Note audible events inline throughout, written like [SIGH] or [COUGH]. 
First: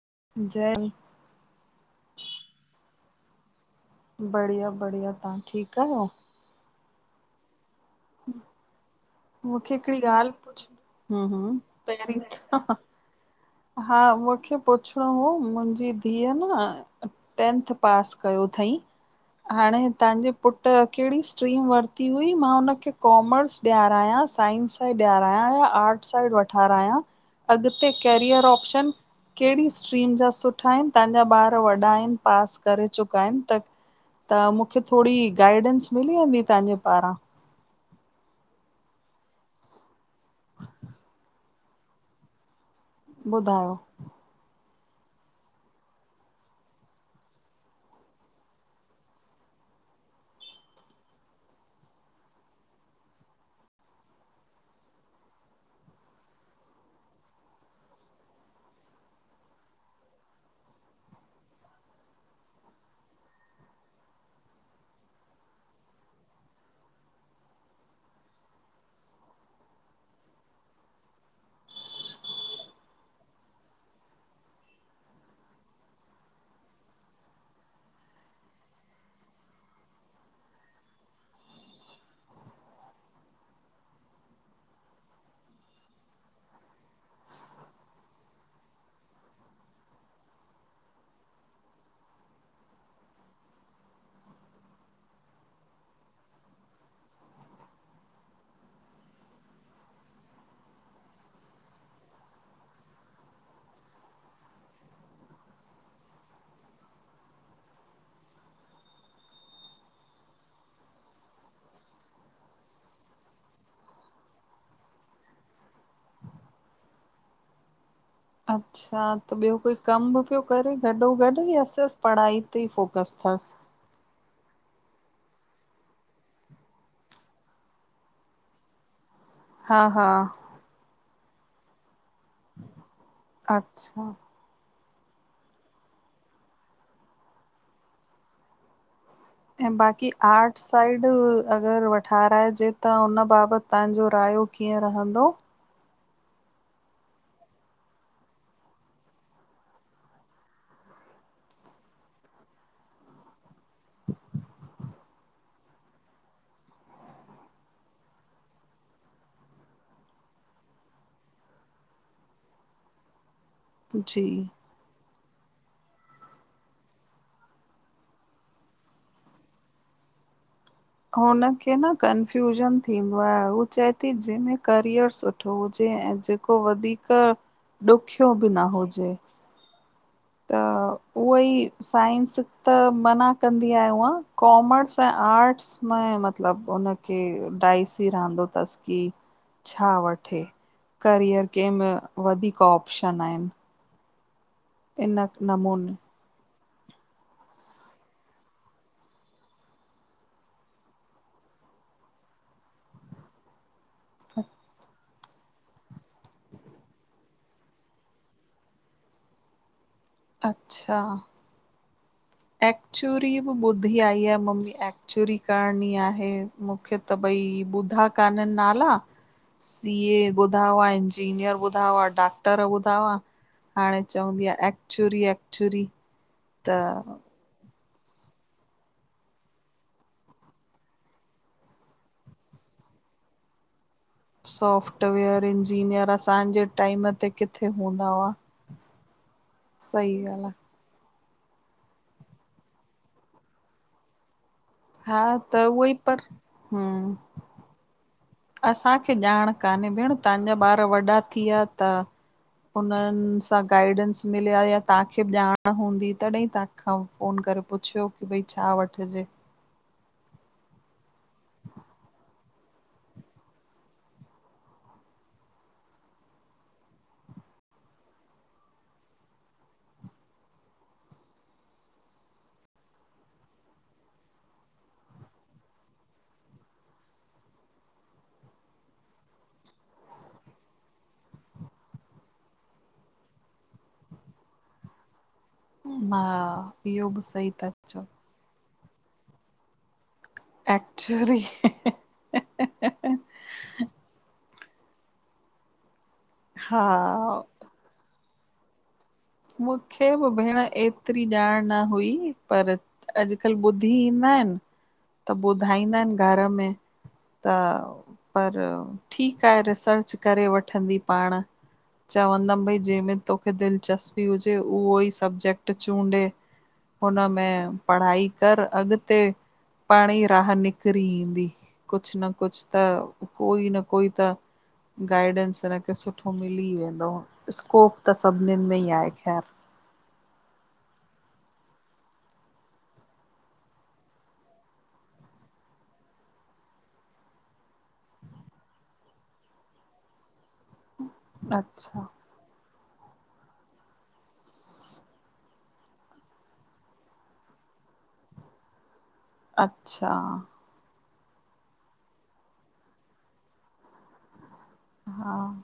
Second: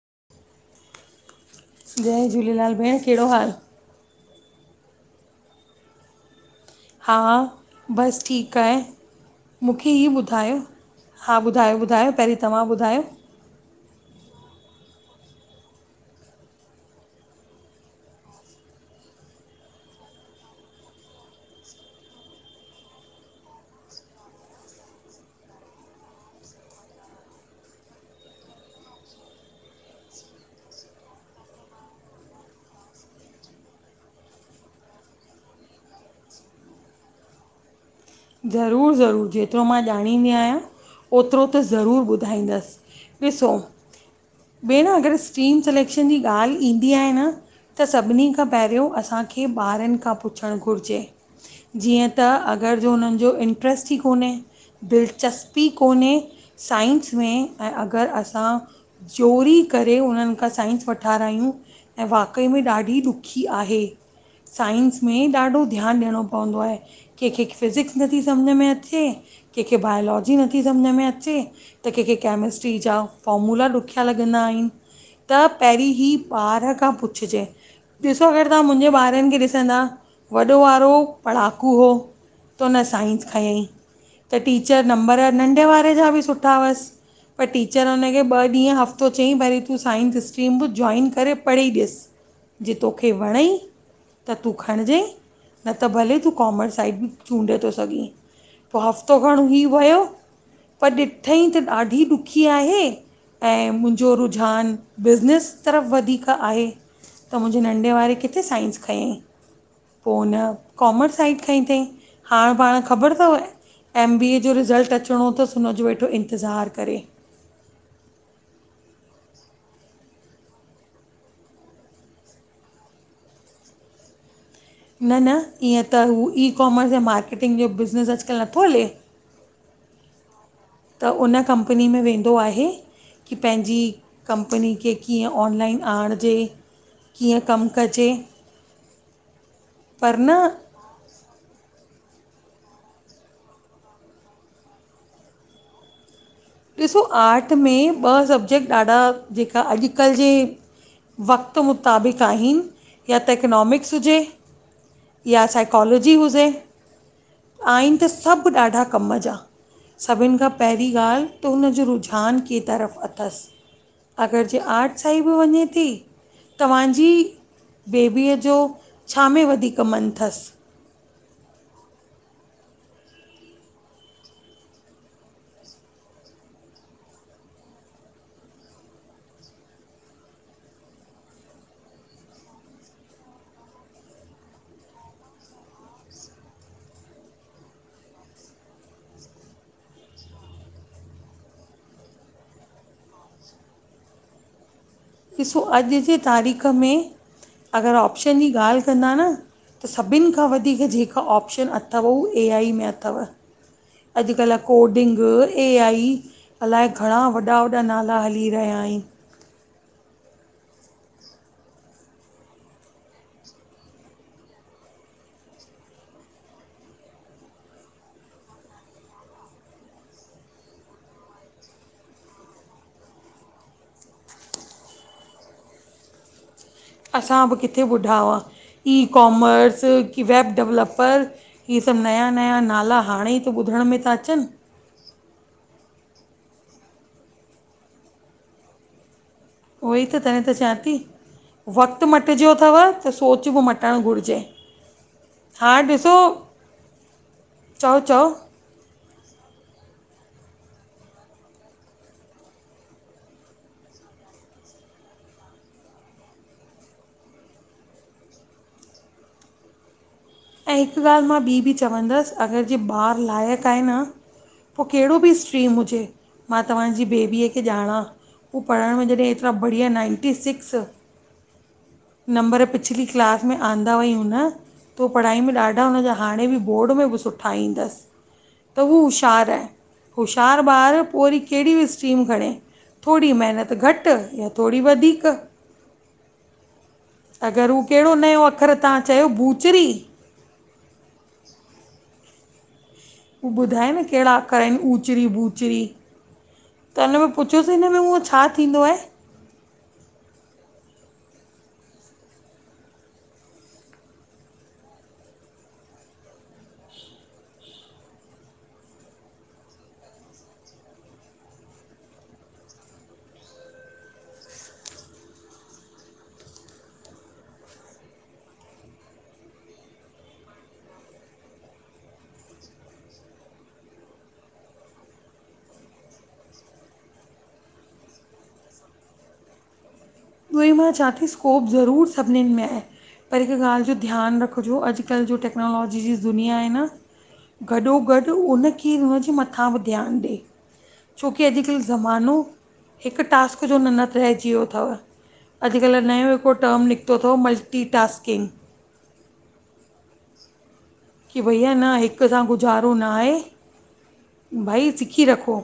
[INAUDIBLE] जय जय झूलेलाल भेण कहिड़ो हाल? बढ़िया, बढ़िया ता ठीकु आहियो? हा बस ठीकु आहे। मूंखे हिकिड़ी ईअं ॻाल्हि ॿुधायो पुछ हम्म हा, हम्म ॿुधायो ॿुधायो, पहिरीं तव्हां त ॿुधायो। हा मूंखे [UNINTELLIGIBLE] पुछिणो हुओ, मुंहिंजी धीअउ न टेंथ पास कयो थईं? हाणे तव्हांजो पुटु कहिड़ी स्ट्रीम वर्ती हुई? मां हुनखे कॉमर्स [UNINTELLIGIBLE] [UNINTELLIGIBLE] साइंस सां ॾियारायां या आर्ट साइड वठाराया आहियां। अॻिते कैरियर ऑप्शन? कहिड़ी स्ट्रीम जा सुठा आहिनि? तव्हांजा ॿार वॾा आहिनि पास करे चुका आहिनि त त मूंखे थोॾि गाइडेंस मिली वेंदी तव्हांजे पारां ज़रूरु ज़रूरु जेतिरो मां ॼाणींदी आहियां ओतिरो त ज़रूरु ॿुधाईंदसि। ॾिसो ॿुधाइयो भेण अगरि स्ट्रीम सिलेक्शन जी ॻाल्हि ईंदी आहे न त सभिनी खां पहिरियों असांखे ॿारनि खां पुछणु घुरिजे जीअं त अगरि जो हुननि जो इंट्रस्ट ई कोन्हे दिलचस्पी कोन्हे साइंस में ऐं अगरि असां जोरी करे उननि खां साइंस वठाराययूं, ऐं वाकई में ॾाढी ॾुखी आहे। साइंस में ॾाढो ध्यानु ॾियणो पवंदो आहे कंहिंखे फिजिक्स नथी सम्झ में अचे कंहिंखे बायोलॉजी नथी सम्झ में अचे, त कंहिंखे केमिस्ट्री जा [UNINTELLIGIBLE] फॉर्मूला ॾुखिया लगंदा आहिन, त पहिरीं ई ॿार खां पुछिजे। ॾिसो, अगरि तव्हां मुंहिंजे ॿारनि खे ॾिसंदा वॾो वारो पढ़ाकू हुओ। तो [UNINTELLIGIBLE] साइंस खय ईं, त टीचर नंबर नंढे वारे जा बि सुठा हुअसि पर टीचर हुनखे ॿ ॾींहं हफ़्तो चयईं भरी तूं साइंस स्ट्रीम बि जॉइन करे पढ़ी ॾिस। जे तोखे वणई त तूं खणिजई, न त भले तूं कॉमर्स साइड [UNINTELLIGIBLE] चूंडे थो सघीं पोइ हफ़्तो खण ही वियो पर ॾिठईं त ॾाढी ॾुखी आहे। ऐं मुंहिंजो रुझान बिज़नेस तरफ़ वधीक आहे। त मुंहिंजे नंढे वारे किथे साइंस खयईं। पोइ न कॉमर्स साइड खांईं अथईं हाणे पाण ख़बर अथव एम बी ए जो रिज़ल्ट अचणो तस हुनजो वेठो इंतज़ारु करे। अच्छा त ॿियो कोई कम पयो करे गॾो गॾु इया सिर्फ़ पढ़ाई ते फोकस थए पास न न ईअं त हू ई कॉमर्स या मार्केटिंग जो बिज़नस अॼुकल्ह नथो हले? हा हा त उन कंपनी में वेंदो आहे। की पंहिंजी अच्छा कंपनी खे कीअं ऑनलाइन आणिजे कीअं कमु कजे? ऐं बाक़ी पर न आर्ट साइड अगर [UNINTELLIGIBLE] ठाहराइजे त हुन बाबत तव्हांजो राय कीअं रहंदो? ॾिसो आर्ट में ॿ सबजेक्ट ॾाढा जेका अॼकल्ह जे वक़्त मुताबिक़ आहिन या त इक्नॉमिक्स हुजे या साइकोलॉजी हुजे आहिन त सभ ॾाढा कम जा। सभिन खां पहिरीं ॻाल्ह त हुनजो रुझान के तरफ़ अथस। जी अगर जे आर्टसाईड बि वञे थी तव्हांजी बेबीअ जो छा में वधीक मन तस? हुनखे न कंफ्यूजन थींदो आहे। हू चए थी जंहिंमें करियर सुठो हुजे। ऊं जेको वधीक ॾुखियो बि न हुजे। त उहई साइंस त मना कंदी आहे उअ कॉमर्स ऐं आर्ट्स में मतलब उनखे डायसी रहंदो तस की छा वठे? करियर कंहिंमें वधीक ऑप्शन आहिन। ॾिसो अॼ जे तारीख़ में अगर ऑप्शन जी ॻाल्ह कंदा न त सभिन खां वधीक जेका ऑप्शन अथव उहा ए आई में अथव। अॼकल्ह कोडिंग ॻ ए आई अलाए घणा वॾा वॾा नाला हली रहिया आहिन। अच्छा एक्चुरी बि ॿुधी आई आहे। म म्मी एक्चुरी करणी आहे मूंखे त भई ॿि ॿुधा कानन नाला सीए ॿुधा हुआ। इंजीनियर ॿुधा हुआ। डॉक्टर ॿुधा हुआ हाणे चवंदी आहे एक्चुरी एक्चुरी त के ॿुढा हुआ ई कॉमर्स की वैब डेवलपर। इहे सभ नया -नया नाला हाणे ई त ॿुधण में था अचनि सोफ्टवेयर इंजीनियर असांजे टाइम ते किथे हूंदा हुआ। उह ई सही त तॾहि ॻाल्हि आ, त चवां ती। वक़्त मटिजी वयो थव। त सोच बि मटण घुरजे। हा त उहोई पर हम्म चओ चओ असांखे [INAUDIBLE] ॼाण कान्हे भेण। तव्हांजा ॿार वॾा थी वया तव। हुनन सां गाइडेंस मिलिया या तव्हांखे ॼाण हूंदी तॾहिं तव्हां खां फोन क करे पुछियो की भई छा वठजे? ऐं हिक ॻाल्ह मां ॿी बि चवंदस। अगर जे ॿार लायक आहे न पो केड़ो बि स्ट्रीम हुजे मां तव्हांजी बेबीअ खे ॾाणा। हू पढ़ण में जॾहिं एतरा बढ़िया नाइंटी सिक्स नंबर पिछली क्लास में आंदा हुयई न त पढ़ाई में ॾाढा हुनजा हाणे बि बोर्ड में बि सुठा ईंदस त हू हूशार आहे। हूशार ॿार पो वरी केहड़ी बि स्ट्रीम खणे थोडी मेहनत घट या थोडी वधीक हा इहो बि सही था अगरि हू चओ। कहिड़ो नयो अखर तव्हां चयो भूचरी एक्चुरी हू ॿुधाए न कहिड़ा अख़र आहिनि ऊचरी बूचरी हा त हिन में पुछियोसि हिन में हूहो छा थींदो आहे? मूंखे बि भेण एतिरी ॼाण न हुई पर अॼुकल्ह ॿुधी ई न त ॿुधाईंदा आहिनि घर में त पर ठीकु आहे रिसर्च करे वठंदी पाण चवंदमि भई जंहिंम में तोखे दिलचस्पी हुजे उहो ई सबजेक्ट चूंडे हुनमें पढ़ाई कर अॻते पाणई राह निकरी ईंदी। कुछ न कुछ त कोई न कोई त गाइडेंस हिनखे सुठो मिली वेंदो। स्कोप त सभनिन में ई आहे। [INAUDIBLE] उहो ई मां चवां थी स्कोप ज़रूर सभनिन में आहे। पर हिक ॻाल्ह जो ध्यान रखजो अॼकल्ह जो टेक्नोलॉजी जी दुनिया आहे न गॾो गॾु उनखे उनजे मथां बि ध्यानु ॾे। छोकी अॼुकल्ह अच्छा ज़मानो हिकु टास्क जो ननत रहिजी वियो अथव। अॼुकल्ह नयो हिकिड़ो टर्म निकितो थव मल्टीटास्किंग अच्छा की भैया न हिक सां गुज़ारो न आहे भई सिखी हा रखो।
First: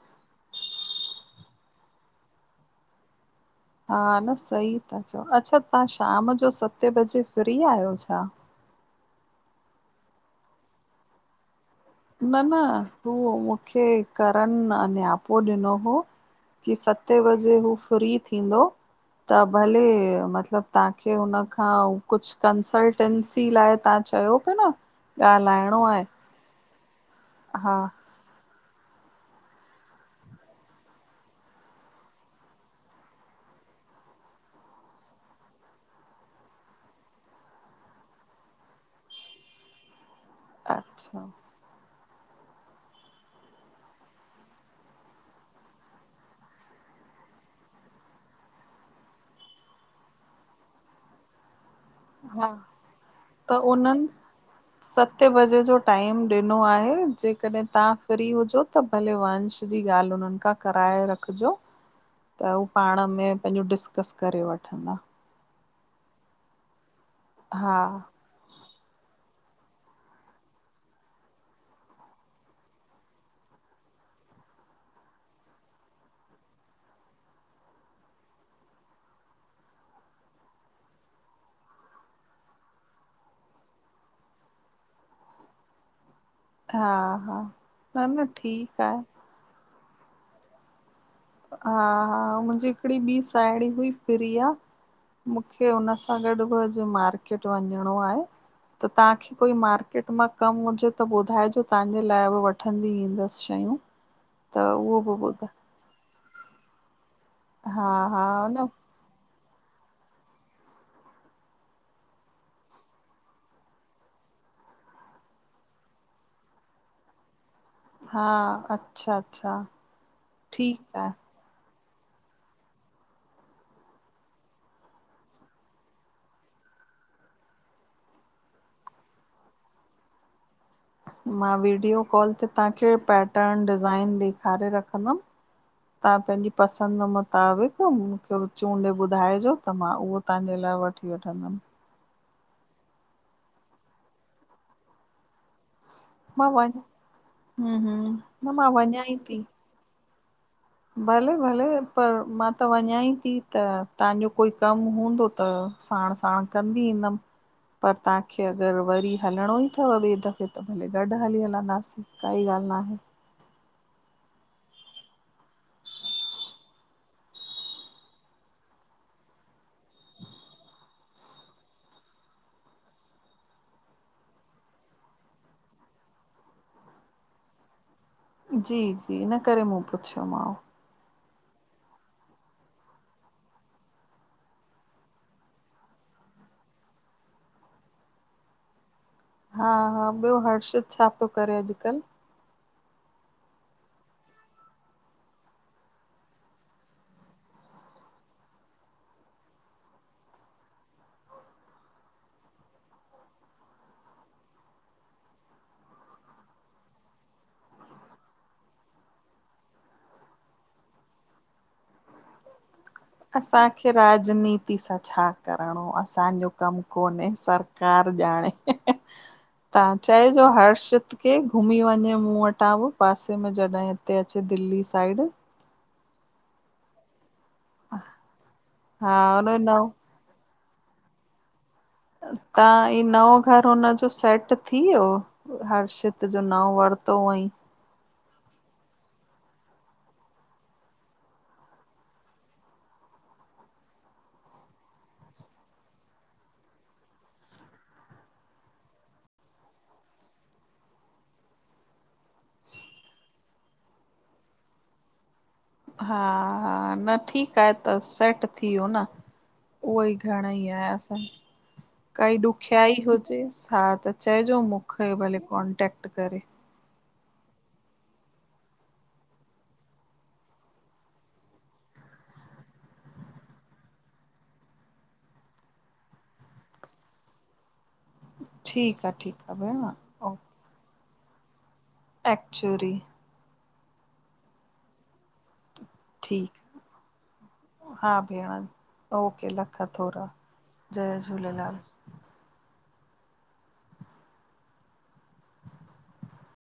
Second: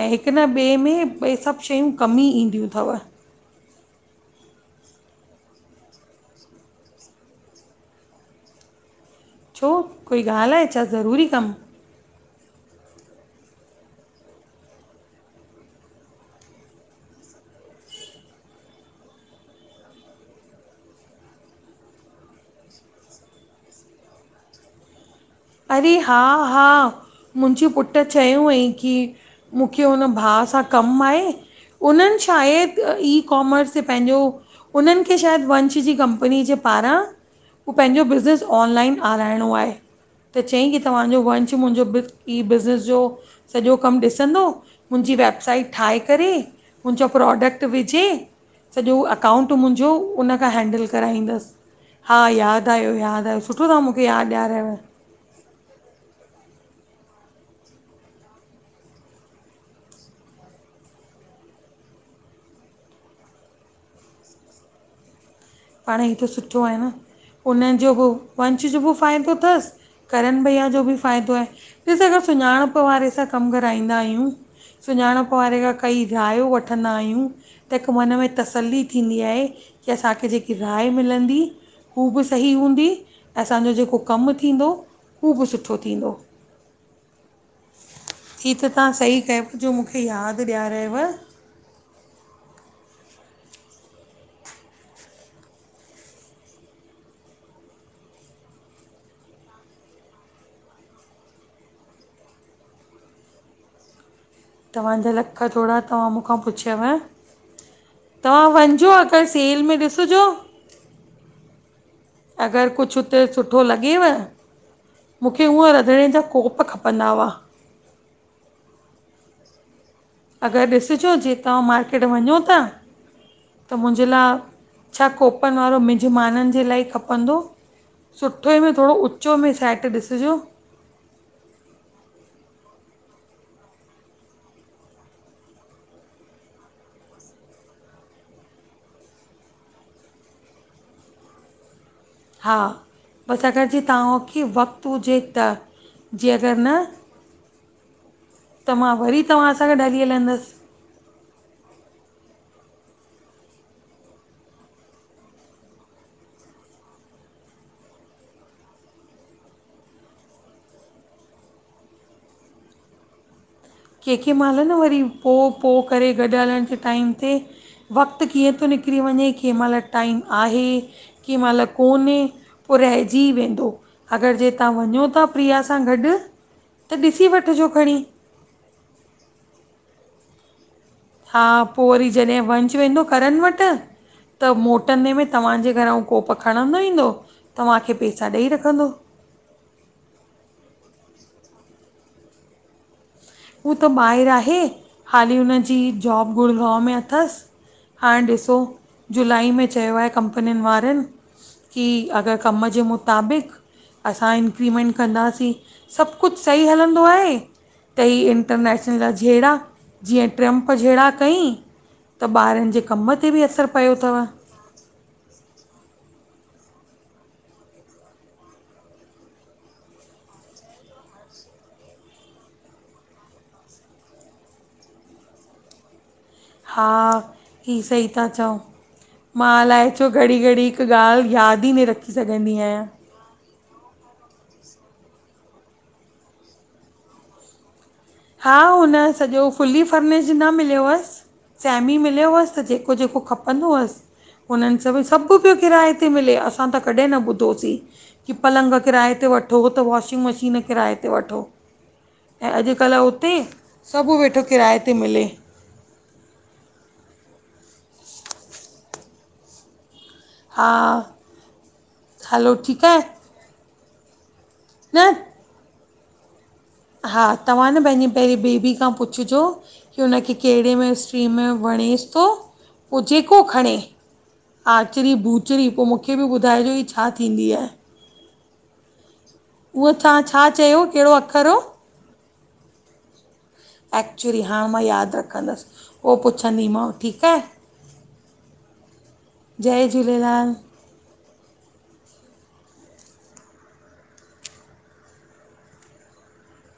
ऐं हिकु न ॿिए में ॿे सभु शयूं कमु ई ईंदियूं थव हा न सही था चओ। अच्छा तां शाम जो सते बजे फ्री आहियो छा? छो कोई ॻाल्हि आहे छा? ज़रूरी कमु न न हू मूंखे करन नि्यापो ॾिनो हो की सते वजे हू फ्री थींदो त भले मतिलबु तांखे हुन खां कुझु कंसल्टेंसी लाइ तां चयो पा न ॻाल्हाइणो अरे आहे हा हा मुंहिंजे हा पुटु चयो हुअई की मूंखे हुन भाउ सां कमु आहे उन्हनि शायदि ई कॉमर्स ते पंहिंजो उन्हनि खे शायदि वंश जी कंपनी जे पारां उहो पंहिंजो बिज़नस ऑनलाइन आराइणो आहे। त चयईं की तव्हांजो अच्छा वंच मुंहिंजो बिल ईी बिज़नेस जो सॼो कमु ॾिसंदो मुंहिंजी वेबसाइट ठाहे करे मुंहिंजा प्रोडक्ट विझे। सॼो अकाउंट मुंहिंजो उनखां हैंडल कराईंदसि। हा यादि आयो यादि आयो त सुठो तां मूंखे उन्हनि यादि ॾियारियव सते बजे जो टाइम ॾिनो आहे। जेकॾहिं तां फ्री हुजो त भले वंश जी ॻाल्हि उननि खां कराए रखजो। त हु पाण में पंहिंजो डिस्कस करे वठंदा। पाण हीअ त सुठो आहे न। हुन हा जो बि वंश जो बि फ़ाइदो थसि करनि भैया जो बि फ़ाइदो आहे। ॾिस अगरि सुञाणपु वारे सां कमु कराईंदा आहियूं सुञाणपु वारे खां कई रायो वठंदा आहियूं त हिकु मन में तसली थींदी आहे। की असांखे जेकी राय मिलंदी हू बि सही हूंदी, असांजो जेको कमु थींदो हू बि सुठो थींदो। हा हा न न हीअ त ठीकु तां आहे सही कय जो मूंखे यादि ॾियारियव हा हा मुंहिंजी हिकड़ी ॿी साहेड़ी हुई प्रिया मूंखे हुन सां गॾु बि अॼु मार्केट वञिणो आहे। त तांखे कोई मार्केट मां कमु हुजे त ॿुधाइजो तांजे लाइ बि वठंदी ईंदसि शइ तव्हांजा लख थोड़ा तव्हां मूं मूं खां पुछियव। हा हा तव्हां न वञिजो अगरि सेल में ॾिसिजो अगरि कुझु हुते सुठो लॻेव मूंखे हुअं रंधिणे जा कोप खपंदा हुआ। हा अच्छा अच्छा अगरि ठीकु ॾिसिजो आहे जे तव्हां मार्केट वञो ता त मुंहिंजे ला छ कोपन वारो मिजमाननि जे लाइ खपंदो सुठे में थोड़ो उचे में सैट ॾिसिजो। मां वीडियो कॉल ते तांखे पैटर्न डिज़ाइन ॾेखारे रखंदमि तां पंहिंजी पसंदि मुताबिक़ मूंखे चूंड ॿुधाइजो त मां उहो तांजे लाइ वठी वठंदमि हा बसि अगरि जे तव्हांखे वक़्तु हुजे त जे मां अॻरि वञ न हूं हूं न त मां वञा ई वरी थी। तव्हां हां गॾु ह भी हलंदसि भले भले त मां त वञाई ती त तांजो कोई कमु हूंदो त साण साण कंंदी ईंदम। पर तांखे अगरि वरी हलणो ई थव ॿिए दफ़े त भले गॾु हली हलंदासीं काई ॻाल्हि न आहे। कंहिं कंहिं महिल न वरी पो पो करे गॾु हलण जे टाइम ते वक़्तु कीअं थो निकिरी वञे कें महिल टाइम आहे कें महिल कोन्हे पो रहिजी वेंदो अगरि जे तां वञो था प्रिया सां गॾु त ॾिसी वठिजो खणी। जी जी इन करे मूं पुछियोमांव। हा पो वरी जॾहिं वंश वेंदो करन वट। त मोटंदे में तव्हांजे घर जो कोप खणंदो ईंदो तव्हांखे पैसा ॾेई रखंदो। हा हा ॿियो हर्षित छा पियो करे अॼकल? हू त ॿाहिर आहे हाली हुनजी जॉब गुड़गांव में अथसि। हाण ॾिसो जुलाई में चयो आहे कंपनीयुनि वारन। की अगर कम जे मुताबिक़ असां इंक्रीमेंट कंदासीं सब कुछ सही हलंदो आहे। त ही इंटरनेशनल जा जेड़ा जीअं ट्रम्प जेड़ा कईं त ॿारनि जे कम ते बि असरु असांखे पियो अथव राजनीति सां छा करणो असांजो कम कोने सरकार ॼाणे। तां चइजो हर्षित के घुमी वञे मूं वटां बि पासे में जॾह हिते अचे दिल्ली साइड। हा ही सही था चओ हा हुन मां नओ अलाए छो अचो घड़ी घड़ी ॻाल्हि याद ही न रखी सघंदी आहियां। तव्हां ई नओ घर हुन जो सेट थी वियो हर्षित जो नओ वरतो हुअईं? हा हुन यो सॼो फुली फर्निशड न मिलयो वस सैमी मिलयो हुअस त जेको जेको खपंदो हुयस हुननन सभ सभ पयो किराए ते मिले असां त कॾहिं न ॿुधोसीं की पलंग किराए ते वठो त वाशिंग मशीन किराए ते वठो ऐं अॼ अॼकल उते सभ वेठो किराए ते मिले। हा हा न ठीक आहे त सेट थी वियो न? उहो ई घणे हा ई सां काई हलो ठीकु ॾुखियाई आहे हुजेसि साथ चइजो मूंखे न भले कॉन्टेक्ट करे। हा तव्हां न पंहिंजी पहिरीं बेबी खां पुछिजो की हुनखे कहड़े में स्ट्रीम में वणे बि तो पो जेको खणे। आचरी ॿूचरी पो मूंखे बि ॿुधाइजो ही छा थींदी आहे। ठीक आ ठीक। उहो तां छा चयो कहिड़ो अख़रु। एकचुरी एक्चुली हाणे मां यादि रखंदस पो पुछंदी ठीकु माव ठीक आहे। हा भेण ओके जय लख-लख थोरा झूलेलाल जय झूलेलाल।